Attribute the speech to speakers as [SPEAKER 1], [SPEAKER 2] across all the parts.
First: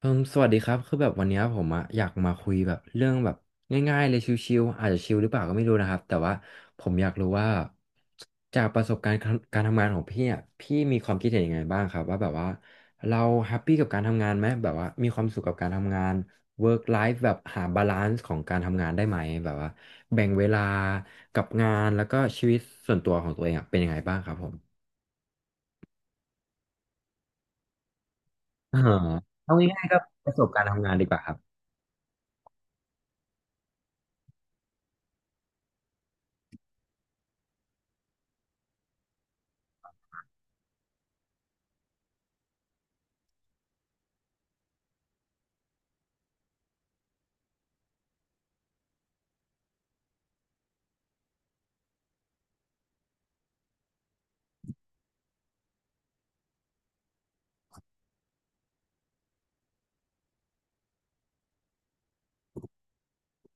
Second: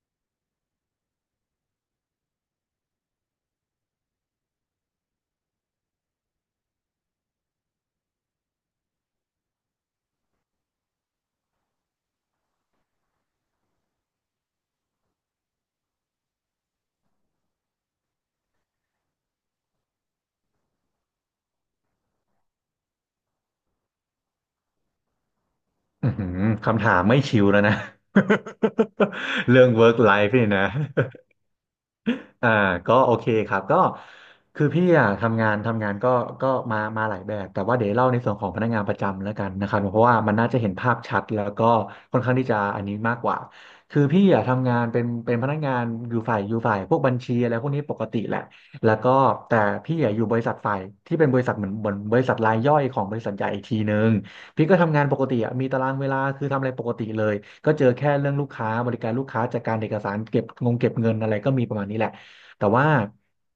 [SPEAKER 1] เอมสวัสดีครับคือแบบวันเนี้ยผมอะอยากมาคุยแบบเรื่องแบบง่ายๆเลยชิวๆอาจจะชิวหรือเปล่าก็ไม่รู้นะครับแต่ว่าผมอยากรู้ว่าจากประสบการณ์การทำงานของพี่อะพี่มีความคิดเห็นยังไงบ้างครับว่าแบบว่าเราแฮปปี้กับการทำงานไหมแบบว่ามีความสุขกับการทำงาน work life แบบหาบาลานซ์ของการทำงานได้ไหมแบบว่าแบ่งเวลากับงานแล้วก็ชีวิตส่วนตัวของตัวเองอะเป็นยังไงบ้างครับผม
[SPEAKER 2] อือหือคำถามไม่ชิวแล้วนะ
[SPEAKER 1] อ่า เอา
[SPEAKER 2] เรื่อง
[SPEAKER 1] ง่ายๆก็
[SPEAKER 2] work
[SPEAKER 1] ป
[SPEAKER 2] life
[SPEAKER 1] ระส
[SPEAKER 2] นี่
[SPEAKER 1] บการ
[SPEAKER 2] นะ
[SPEAKER 1] ณ์ทำงานดีกว่าครับ
[SPEAKER 2] อ่าก็โอเคครับก็คือพี่อ่ะทำงานก็ก็มาหลายแบบแต่ว่าเดี๋ยวเล่าในส่วนของพนักงานประจำแล้วกันนะครับเพราะว่ามันน่าจะเห็นภาพชัดแล้วก็ค่อนข้างที่จะอันนี้มากกว่าคือพี่อ่ะทำงานเป็นพนักงานอยู่ฝ่ายพวกบัญชีอะไรพวกนี้ปกติแหละแล้วก็แต่พี่อ่ะอยู่บริษัทฝ่ายที่เป็นบริษัทเหมือนบริษัทรายย่อยของบริษัทใหญ่อีกทีนึงพี่ก็ทำงานปกติอ่ะมีตารางเวลาคือทำอะไรปกติเลยก็เจอแค่เรื่องลูกค้าบริการลูกค้าจัดการเอกสารเก็บงงเก็บเงินอะไรก็มีประมาณนี้แหละ แต่ว่า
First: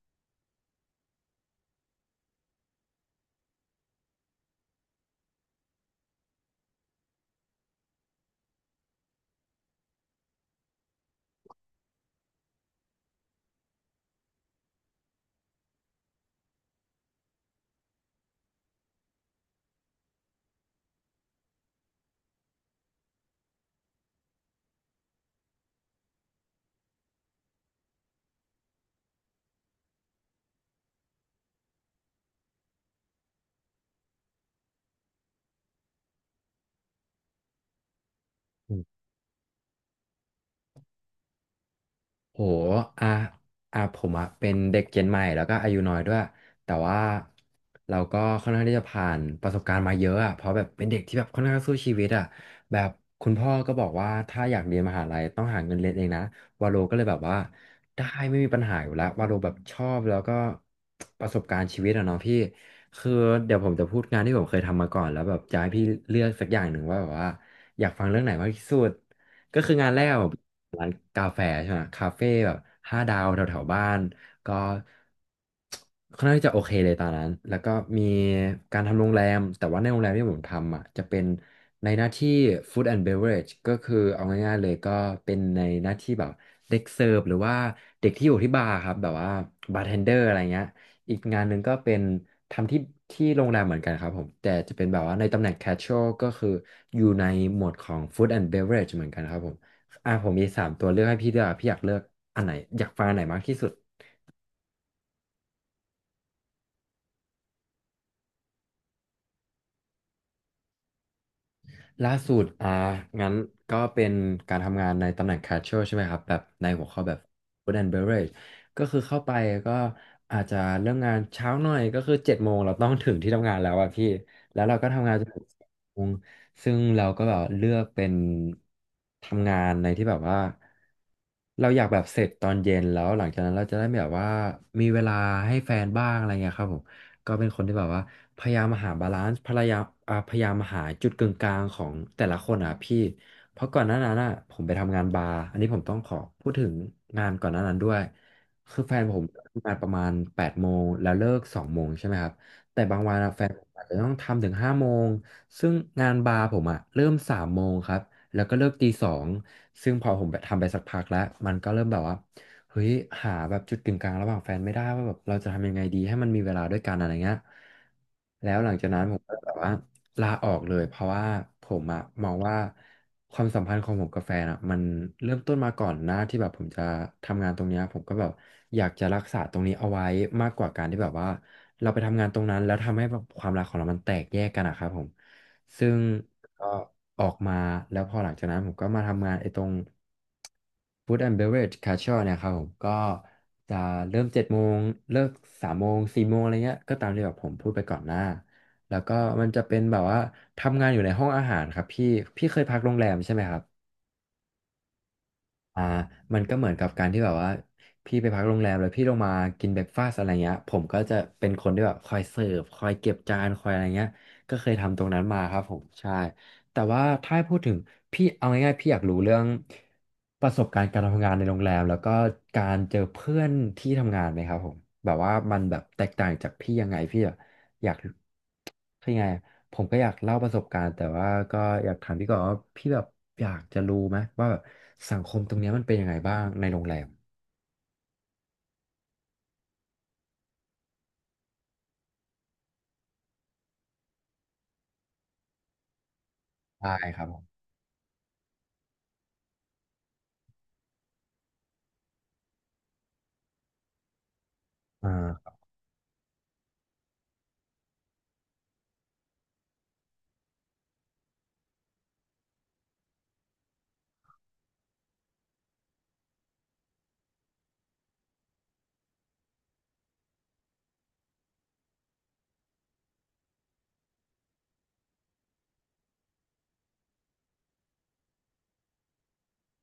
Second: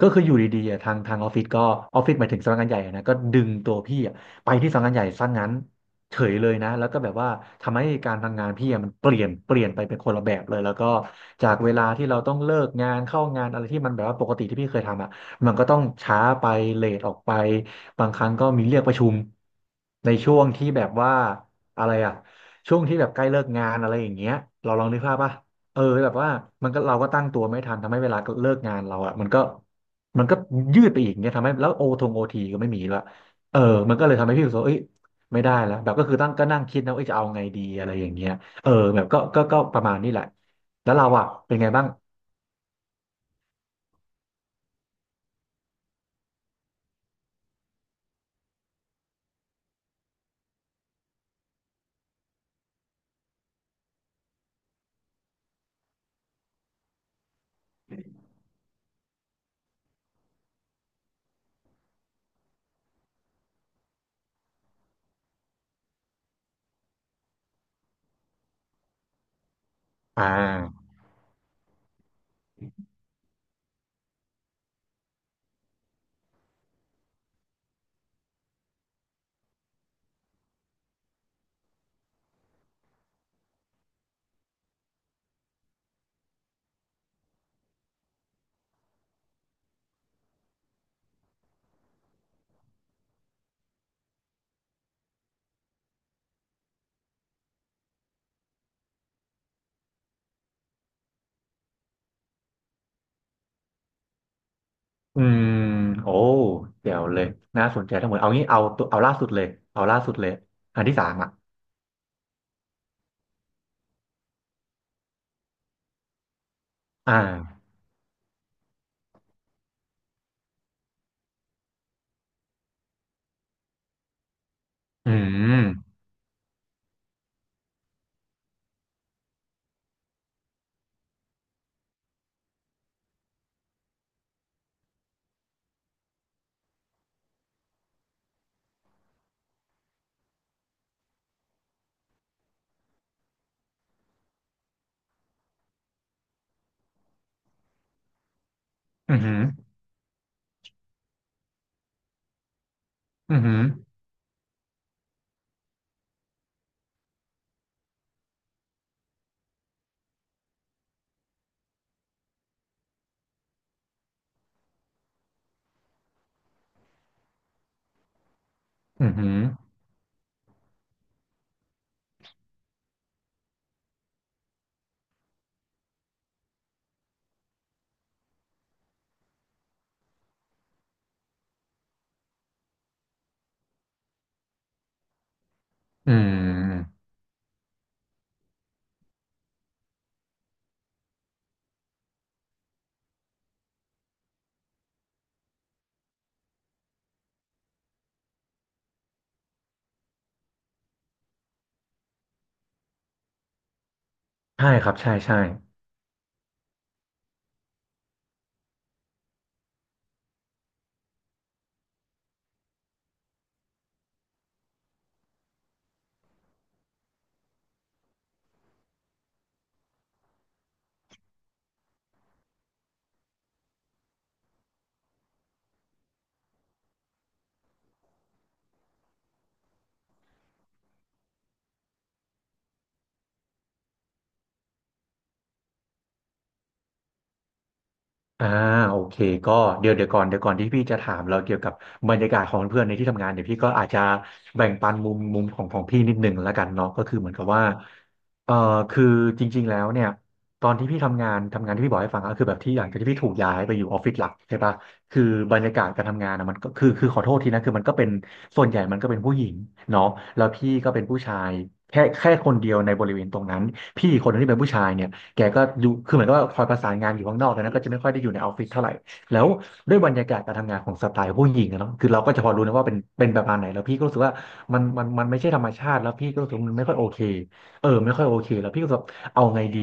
[SPEAKER 2] ก็คืออยู่ดีๆอะทางออฟฟิศก็ออฟฟิศหมายถึงสำนักงานใหญ่อะนะก็ดึงตัวพี่อะไปที่สำนักงานใหญ่ซะงั้นเฉยเลยนะแล้วก็แบบว่าทำให้การทำงานพี่อะมันเปลี่ยนไปเป็นคนละแบบเลยแล้วก็จากเวลาที่เราต้องเลิกงานเข้างานอะไรที่มันแบบว่าปกติที่พี่เคยทำอะมันก็ต้องช้าไปเลทออกไปบางครั้งก็มีเรียกประชุมในช่วงที่แบบว่าอะไรอะช่วงที่แบบใกล้เลิกงานอะไรอย่างเงี้ยเราลองนึกภาพป่ะ เออแบบว่ามันก็เราก็ตั้งตัวไม่ทันทำให้เวลาเลิกงานเราอะมันก็ยืดไปอีกเนี่ยทำให้แล้วโอทีก็ไม่มีละเออมันก็เลยทำให้พี่รู้สึกว่าเอ้ยไม่ได้แล้วแบบก็คือตั้งก็นั่งคิดนะว่าเอ้ยจะเอาไงดีอะไรอย่างเงี้ยเออแบบก็ประมาณนี้แหละแล้วเราอะเป็นไงบ้าง
[SPEAKER 1] โหอ่ะอ่ะผมอ่ะเป็นเด็กเจนใหม่แล้วก็อายุน้อยด้วยแต่ว่าเราก็ค่อนข้างที่จะผ่านประสบการณ์มาเยอะอ่ะเพราะแบบเป็นเด็กที่แบบค่อนข้างสู้ชีวิตอ่ะแบบคุณพ่อก็บอกว่าถ้าอยากเรียนมหาลัยต้องหาเงินเรียนเองนะวาโลก็เลยแบบว่าได้ไม่มีปัญหาอยู่แล้ววาโลแบบชอบแล้วก็ประสบการณ์ชีวิตอะเนาะพี่คือเดี๋ยวผมจะพูดงานที่ผมเคยทำมาก่อนแล้วแบบจะให้พี่เลือกสักอย่างหนึ่งว่าแบบว่าอยากฟังเรื่องไหนมากที่สุด ก็คืองานแรกแบ
[SPEAKER 2] อ่า
[SPEAKER 1] บร้านกาแฟใช่ไหมคาเฟ่แบบ5 ดาวแถวๆบ้านก็ค่อนข้างที่จะโอเคเลยตอนนั้นแล้วก็มีการทำโรงแรมแต่ว่าในโรงแรมที่ผมทำอ่ะจะเป็นในหน้าที่ food and beverage ก็คือเอาง่ายๆเลยก็เป็นในหน้าที่แบบเด็กเสิร์ฟหรือว่าเด็กที่อยู่ที่บาร์ครับแบบว่าบาร์เทนเดอร์อะไรเงี้ย อีกงานหนึ่งก็เป็นทำที่โรงแรมเหมือนกันครับผมแต่จะเป็นแบบว่าในตำแหน่ง casual ก็คืออยู่ในหมวดของ food and beverage เหมือนกันครับผมผมมี3 ตัวเลือกให้พี่ด้วยอกพี่อยากเลือกอันไหนอยากฟังอันไหนมากที่สุด
[SPEAKER 2] อืมโอ้เดี๋ยวเลยน่าสนใจทั้งหมดเอางี้เอาตัวเอาล่าสุดเลยเอาล่าสุดเลยอันที่สามอ่ะ
[SPEAKER 1] ล่าสุดอ่างั้นก็เป็นการทำงานในตำแหน่ง casual ใช่ไหมครับแบบในหัวข้อแบ
[SPEAKER 2] อ่า
[SPEAKER 1] บ food and beverage ก็คือเข้าไปก็อาจจะเริ่มงานเช้าหน่อยก็คือเจ็ดโมงเราต้องถึงที่ทำงานแล้วอะพี่แล้วเราก็ทำ
[SPEAKER 2] อื
[SPEAKER 1] งานจนถึงสอง
[SPEAKER 2] ม
[SPEAKER 1] โมงซึ่งเราก็แบบเลือกเป็นทำงานในที่แบบว่าเราอยากแบบเสร็จตอนเย็นแล้วหลังจากนั้นเราจะได้แบบว่ามีเวลาให้แฟนบ้างอะไรเงี้ยครับผม ก็เป็นคนที่แบบว่าพยายามหาบาลานซ์พยายามหาจุดกึ่งกลางของแต่ละคนอ่ะพี่เพราะก่อนหน้านั้นอ่ะผมไปทำงานบาร์อันนี้ผมต้องขอพูดถึงงานก่อนหน้านั้นด้วยคือแฟน
[SPEAKER 2] อื
[SPEAKER 1] ผ
[SPEAKER 2] มอ
[SPEAKER 1] ม
[SPEAKER 2] หืม
[SPEAKER 1] ทำงานประมาณ8 โมงแล้วเลิกสองโมงใช่ไหมครับแต่บางวันอะ
[SPEAKER 2] ออื
[SPEAKER 1] แฟนผ
[SPEAKER 2] ม
[SPEAKER 1] มอาจจะ
[SPEAKER 2] อ
[SPEAKER 1] ต้องทำถึง5 โมงซึ่งงานบาร์ผมอ่ะเริ่มสามโมงครับแล้วก็เลิกตี 2ซึ่งพอผมไปทำไปสักพักแล้วมันก็เริ่มแบบว่า เฮ้ยหาแบบจุดกึ่งกลางระหว่างแฟนไม่ได้ว่าแบบเราจะทำยังไงดีให้มันมีเวลาด้วยกันอะไรเงี้ยแล้วหลังจากนั้น
[SPEAKER 2] หื
[SPEAKER 1] ผมก็
[SPEAKER 2] ม
[SPEAKER 1] แบบว่าลาออกเลยเพราะว่าผมอะมองว่าความสัมพันธ์ของผมกับแฟนอะมันเริ่มต้นมาก่อนหน้าที่แบบผมจะทำงานตรงเนี้ยผมก็แบบอยากจะรักษาตรงนี้เอาไว้มากกว่าการที่แบบว่าเราไปทำงานตรงนั้นแล้วทำให้แบบความรักของเรามันแตกแยกกันอะครับผม ซึ่ง
[SPEAKER 2] ออืมอ
[SPEAKER 1] ก็
[SPEAKER 2] หืม
[SPEAKER 1] ออกมาแล้วพอหลังจากนั้นผมก็มาทำงานไอ้ตรง Food and Beverage Casual เนี่ยครับผมก็จะเริ่มเจ็ดโมงเลิก3 โมง 4 โมงอะไรเงี้ยก็ตามที่แบบผมพูดไปก่อนหน้าแล้วก็มันจะเป็นแบบว่าทำงานอยู่ในห้องอาหารครับพี่พี่เคยพักโรงแรมใช่ไหมครับ
[SPEAKER 2] ใช่ครับใช่ใช่
[SPEAKER 1] อ่ามันก็เหมือนกับการที่แบบว่าพี่ไปพักโรงแรมแล้วพี่ลงมากินเบรกฟาสต์อะไรเงี้ยผมก็จะเป็นคนที่แบบคอยเสิร์ฟคอยเก็บจานคอยอะไรเงี้ยก็เคยทำตรงนั้นมาครับผมใช่แต่ว่าถ้าให้พูดถึงพี่เอาง่ายๆพี่อยากรู้เรื่องประสบการณ์การทำงานในโรงแรมแล้วก็การเจอเพื่อนที่ทำงานไหมครับผมแบบว่ามันแบบแตกต่างจากพี่ยังไงพี่อะอยาก คือยังไงอะผมก็อยากเล่าประสบการณ์แต่ว่าก็อยากถามพี่ก่อนว่าพี่แบบอยากจะรู้ไหมว่าแบบสังคมตรงเนี้ยมันเป็นยังไงบ้างในโรงแรม
[SPEAKER 2] อ่าโอเคก็เดี๋ยวเดี๋ยวก่อนที่พี่จะถามเราเกี่ยวกับบรรยากาศของเพื่อนในที่ทำงานเดี๋ยวพี่ก็อาจจะแบ่งปันมุมของของพี่นิดหนึ่งแล้วกันเนาะ
[SPEAKER 1] ได้
[SPEAKER 2] ก็คือ
[SPEAKER 1] ครับ
[SPEAKER 2] เหมือ
[SPEAKER 1] ผ
[SPEAKER 2] นกับ
[SPEAKER 1] ม
[SPEAKER 2] ว่าเอ่อคือจริงๆแล้วเนี่ยตอนที่พี่ทำงานที่พี่บอกให้ฟังก็คือแบบที่หลังจากที่พี่ถูกย้ายไปอยู่ออฟฟิศหลักใช่ปะ
[SPEAKER 1] อ่
[SPEAKER 2] คือ
[SPEAKER 1] า
[SPEAKER 2] บรรยากาศการทำงานอะมันก็คือขอโทษทีนะคือมันก็เป็นส่วนใหญ่มันก็เป็นผู้หญิงเนาะแล้วพี่ก็เป็นผู้ชายแค่คนเดียวในบริเวณตรงนั้นพี่อีกคนนึงที่เป็นผู้ชายเนี่ย แกก็อยู่คือเหมือนกับว่าคอยประสานงานอยู่ข้างนอกดังนั้นก็จะไม่ค่อยได้อยู่ในออฟฟิศเท่าไหร่แล้วด้วยบรรยากาศการทำงานของสไตล์ผู้หญิงอะเนาะคือเราก็จะพอรู้นะว่าเป็นประมาณไหนแล้วพี่ก็รู้สึกว่ามันไม่ใช่ธรรมชาติแล้วพี่ก็รู้สึกว่ามันไม่ค่อยโอเคเออไม่ค่อยโอเคแล้วพี่ก็รู้สึกว่าเอาไงดี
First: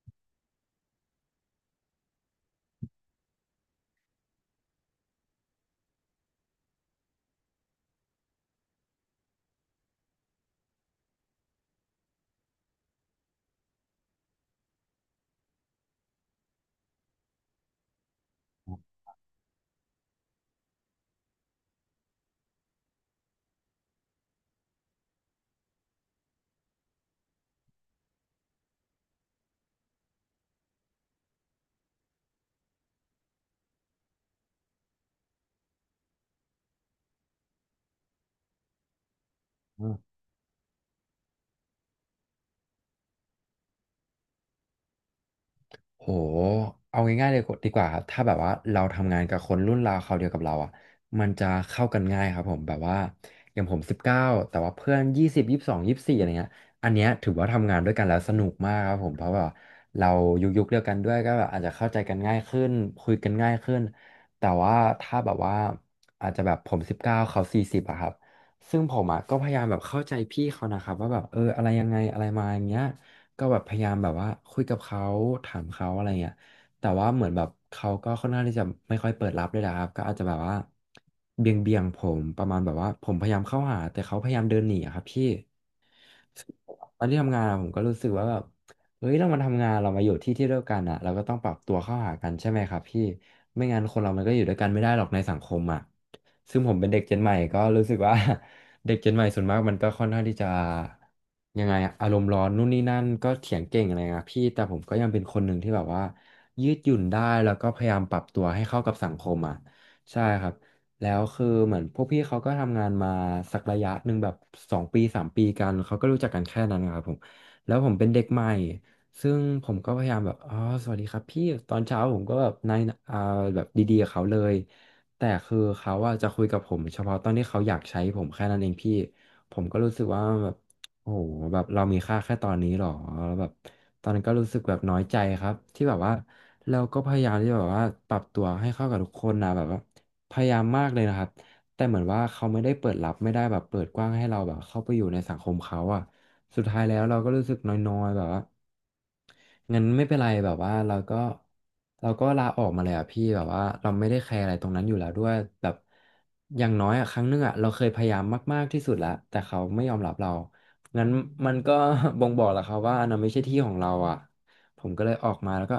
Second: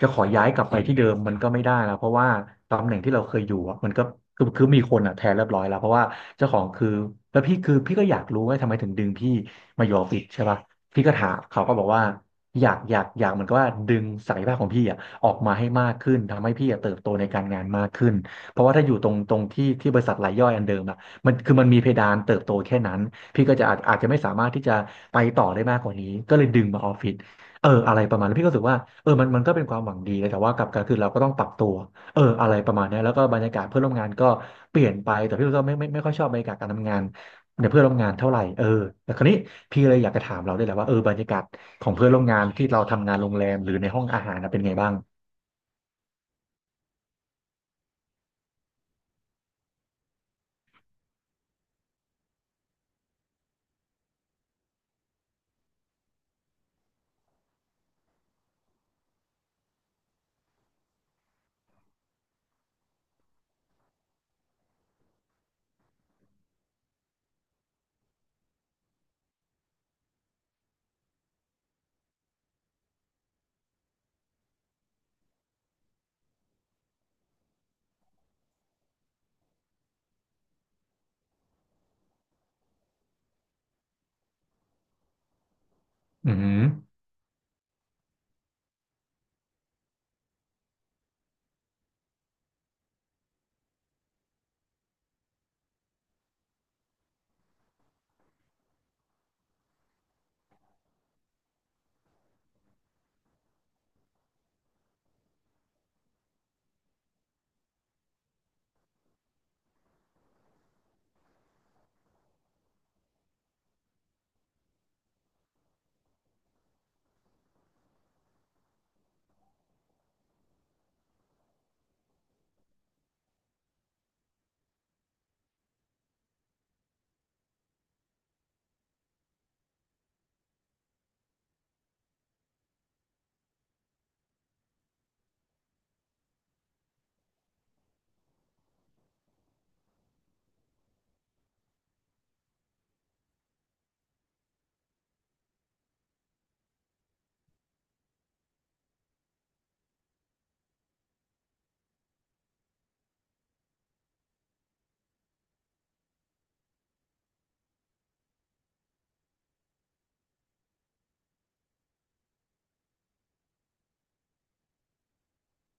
[SPEAKER 2] จะขอย้ายกลับไปที่เดิมมันก็ไม่ได้แล้วเพราะว่าตำแหน่งที่เราเคยอยู่อะมันก็คือมีคนอะแทนเรียบร้อยแล้วเพราะว่าเจ้าของคือแล้วพี่คือพี่ก็อยากรู้ว่าทำไมถึงดึงพี่มาอยู่ออฟฟิศใช่ปะพี่ก็ถามเขาก็บอกว่า อยากเหมือนกับว่าดึงศักยภาพของพี่อ่ะออกมาให้มากขึ้นทำให้พี่อะเติบโตในการงานมากขึ้นเพราะว่าถ้าอยู่ตรงที่บริษัทรายย่อยอันเดิมอ่ะมันคือมันมีเพดานเติบโตแค่นั้นพี่ก็จะอาจจะไม่สามารถที่จะไปต่อได้มากกว่านี้ก็เลยดึงมาออฟฟิศเอออะไรประมาณนั้นพี่ก็รู้สึกว่าเออมันก็เป็นความหวังดีนะแต่ว่ากลับกันคือเราก็ต้องปรับตัวเอออะไรประมาณเนี้ยแล้วก็บรรยากาศเพื่อนร่วมงานก็เปลี่ยนไปแต่พี่ก็ไม่ค่อยชอบบรรยากาศการทำงาน ในเพื่อนร่วมงานเท่าไหร่เออแต่คราวนี้พี่เลยอยากจะถามเราด้วยแหละว่าเออบรรยากาศของเพื่อนร่วมงานที่เราทำงานโรงแรมหรือในห้องอาหารนะเป็นไงบ้าง
[SPEAKER 1] โหเอาง่ายๆเลยดีกว่าครับ ถ้าแบบว่าเราทำงานกับคนรุ่นราวคราวเดียวกับเราอ่ะมันจะเข้ากันง่ายครับผมแบบว่าอย่างผมสิบเก้าแต่ว่าเพื่อน20 22 24อะไรเงี้ยอันเนี้ยถือว่าทำงานด้วยกันแล้วสนุกมากครับผมเพราะแบบเรายุคเดียวกันด้วยก็แบบอาจจะเข้าใจกันง่ายขึ้นคุยกันง่ายขึ้น แต่ว่าถ้าแบบว่าอาจจะแบบผมสิบเก้าเขา40อะครับซึ่งผมอะก็พยายามแบบเข้าใจพี่เขานะครับว่าแบบเอออะไรยังไงอะไรมาอย่างเงี้ย ก็แบบพยายามแบบว่าคุยกับเขาถามเขาอะไรเงี้ยแต่ว่าเหมือนแบบเขาก็ค่อนข้างที่จะไม่ค่อยเปิดรับเลยนะครับก็อาจจะแบบว่าเบี่ยงผมประมาณแบบว่าผมพยายามเข้าหาแต่เขาพยายามเดินหนีอะครับพี่
[SPEAKER 2] อืม
[SPEAKER 1] ตอนที่ทำงานอะผมก็รู้สึกว่าแบบเฮ้ยเรามาทำงานเรามาอยู่ที่ที่เดียวกันอ่ะเราก็ต้องปรับตัวเข้าหากันใช่ไหมครับพี่ไม่งั้นคนเรามันก็อยู่ด้วยกันไม่ได้หรอกในสังคมอ่ะซึ่งผมเป็นเด็กเจนใหม่ก็รู้สึกว่า เด็กเจนใหม่ส่วนมากมันก็ค่อนข้างที่จะยังไงอะอารมณ์ร้อนนู่นนี่นั่นก็เถียงเก่งอะไรนะพี่แต่ผมก็ยังเป็นคนหนึ่งที่แบบว่ายืดหยุ่นได้แล้วก็พยายามปรับตัวให้เข้ากับสังคมอ่ะใช่ครับ แล้วคือเหมือนพวกพี่เขาก็ทำงานมาสักระยะหนึ่งแบบ2 ปี 3 ปีกันเขาก็รู้จักกันแค่นั้นครับผมแล้วผมเป็นเด็กใหม่ซึ่งผมก็พยายามแบบอ๋อสวัสดีครับพี่ตอนเช้าผมก็แบบในายอ่าแบบดีๆกับเขาเลยแต่คือเขาอะจะคุยกับผมเฉพาะตอนที่เขาอยากใช้ผมแค่นั้นเองพี่ผมก็รู้สึกว่าแบบโอ้โหแบบเรามีค่าแค่ตอนนี้หรอแล้วแบบตอนนั้นก็รู้สึกแบบน้อยใจครับที่แบบว่าเราก็พยายามที่แบบว่าปรับตัวให้เข้ากับทุกคนนะแบบว่า พยายามมากเลยนะครับ แต่เหมือนว่าเขาไม่ได้เปิดรับไม่ได้แบบเปิดกว้างให้เราแบบเข้าไปอยู่ในสังคมเขาอะสุดท้ายแล้วเราก็รู้สึกน้อยๆแบบว่างั้นไม่เป็นไรแบบว่าเราก็ลาออกมาเลยอะพี่แบบว่าเราไม่ได้แคร์อะไรตรงนั้นอยู่แล้วด้วยแบบอย่างน้อยอะครั้งหนึงอะเราเคยพยายามมากๆที่สุดแล้วแต่เขาไม่ยอมรับเรา งั้นมันก็ บ่งบอกแล้วครับว่าอันนั้นไม่ใช่ที่ของเราอะผมก็เลยออกมาแล้วก็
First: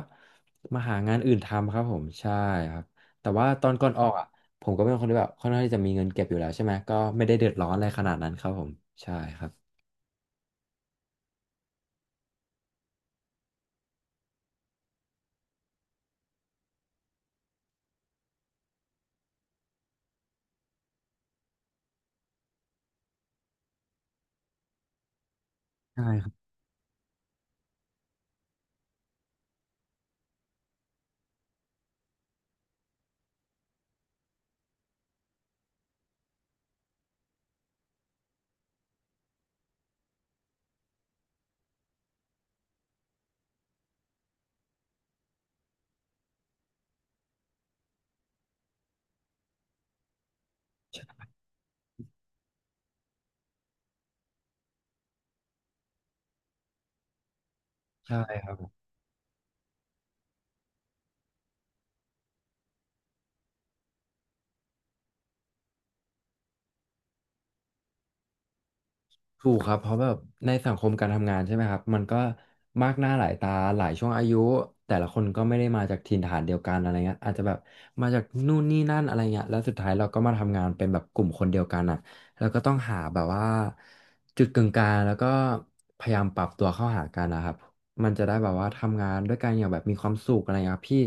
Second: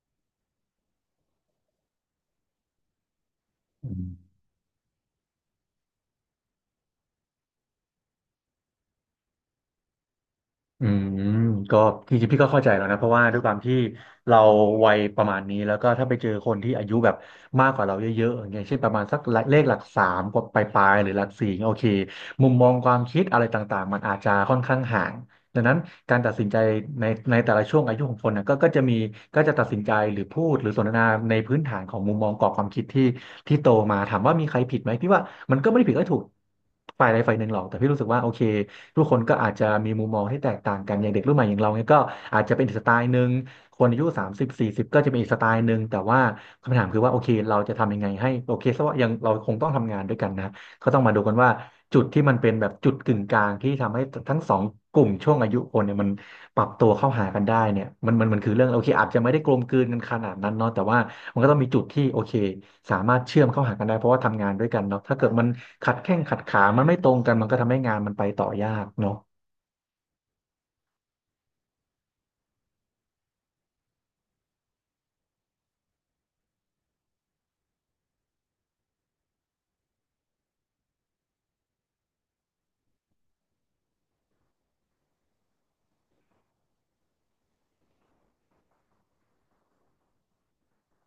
[SPEAKER 1] มาหางานอื่นทำครับผมใช่ครับแต่ว่าตอนก่อ
[SPEAKER 2] อื
[SPEAKER 1] นออ
[SPEAKER 2] ม
[SPEAKER 1] กอะ ผมก็เป็นคนที่แบบค่อนข้างที่จะมีเงินเก็บอยู่แล้วใช่ไหมก็ไม่ได้เดือดร้อนอะไรขนาดนั้นครับผมใช่ครับ
[SPEAKER 2] อืมก็จริงๆพี่ก็เข้าใจแล้วนะเพราะว่าด้วยความที่เราวัยประมาณนี้แล้วก็ถ้าไปเจอคนที่อายุแบบมากกว่าเราเยอะๆอย่างเงี้ยเช่นประมาณสักเลขหลักสามกว่าปลายๆหรือหลักสี่โอเคมุมมองความคิดอะไรต่างๆมันอาจจะค่อนข้างห่าง ดังนั้น
[SPEAKER 1] ใช่
[SPEAKER 2] การ
[SPEAKER 1] ครั
[SPEAKER 2] ตั
[SPEAKER 1] บ
[SPEAKER 2] ดสินใจในในแต่ละช่วงอายุของคนนะก็จะมีก็จะตัดสินใจหรือพูดหรือสนทนาในพื้นฐานของมุมมองกรอบความคิดที่โตมาถามว่ามีใครผิดไหมพี่ว่ามันก็ไม่ได้ผิดก็ถูกฝ่ายใดฝ่ายหนึ่งหรอกแต่พี่รู้สึกว่าโอเคทุกคนก็อาจจะมีมุมมองที่แตกต่างกันอย่างเด็กรุ่นใหม่อย่างเราเนี่ยก็อาจจะเป็นอีกสไตล์หนึ่งคนอายุ3040ก็จะเป็นอีกสไตล์หนึ่งแต่ว่าคำถามคือว่าโอเคเราจะทำยังไงให้โอเคซะว่ายังเราคงต้องทำงานด้วยกันนะ ก็ต้องมาดูกันว่าจุดที่มันเป็นแบบจุดกึ่งกลางที่ทำให้ทั้งสองกลุ่มช่วงอายุคนเนี่ยมันปรับตัวเข้าหากันได้เนี่ยมัน
[SPEAKER 1] ใช่
[SPEAKER 2] คือเรื่องโอเคอาจจะไม่ได้กลมกลืนกันขนาดนั้นเนาะแต่ว่ามันก็ต้องมีจุดที่โอเคสามารถเชื่อมเข้าหากันได้เพราะว่าทำงานด้วยกันเนาะถ้าเกิดมันขัดแข้งขัดขามันไม่ตรงกันมันก็ทำให้งานมันไปต่อยากเนาะ
[SPEAKER 1] ถูกครับเพราะแบบในสังคมการทำงานใช่ไหมครับมันก็มากหน้าหลายตาหลายช่วงอายุแต่ละคนก็ไม่ได้มาจากถิ่นฐานเดียวกันอะไรเงี้ยอาจจะแบบมาจากนู่นนี่นั่นอะไรเงี้ยแล้วสุดท้ายเราก็มาทำงานเป็นแบบกลุ่มคนเดียวกันอ่ะแล้วก็ต้องหาแบบว่าจุดกึ่งกลางแล้วก็พยายามปรับตัวเข้าหากันนะครับมันจะได้แบบว่าทำงานด้วยกันอย่างแบบมีความสุขอะไรเงี้ยครับพี่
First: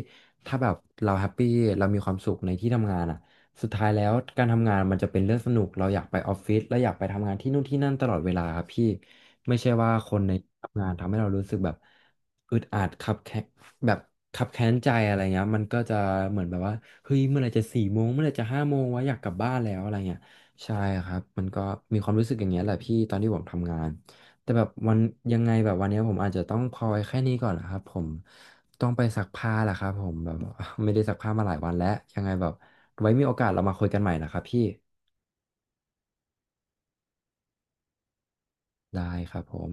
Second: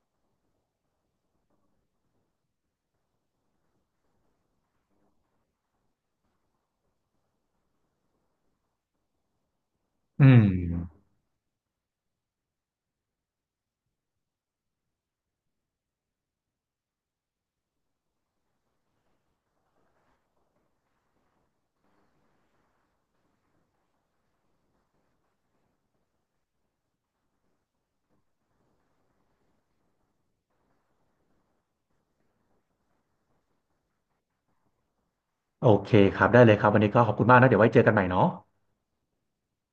[SPEAKER 1] ถ้าแบบเราแฮปปี้เรามีความสุขในที่ทำงานอ่ะ สุดท้ายแล้วการทำงานมันจะเป็นเรื่องสนุกเราอยากไปออฟฟิศเราอยากไปทำงานที่นู่นที่นั่นตลอดเวลาครับพี่ไม่ใช่ว่าคน
[SPEAKER 2] อื
[SPEAKER 1] ใน
[SPEAKER 2] ม
[SPEAKER 1] ที่ทำงานทำให้เรารู้สึกแบบอึดอัดคับแค้นแบบคับแค้นใจอะไรเงี้ยมันก็จะเหมือนแบบว่าเฮ้ยเมื่อไหร่จะ4 โมงเมื่อไหร่จะ5 โมงวะอยากกลับบ้านแล้วอะไรเงี้ยใช่ครับมันก็มีความรู้สึกอย่างเงี้ยแหละพี่ตอนที่ผมทำงานแต่แบบวันยังไงแบบวันเนี้ยผมอาจจะต้องพอไว้แค่นี้ก่อนนะครับผมต้องไปซักผ้าแหละครับผมแบบ ไม่ได้ซักผ้ามาหลายวันแล้วยังไงแบบ ไว้มีโอกาสเรามาคุยกันใหม่นะครับพี่
[SPEAKER 2] โอเคครับได้เลยครับวันนี้ก็ขอบคุณมากนะเดี๋ยวไว้เจอกันใหม่เนาะ
[SPEAKER 1] ได้ครับผม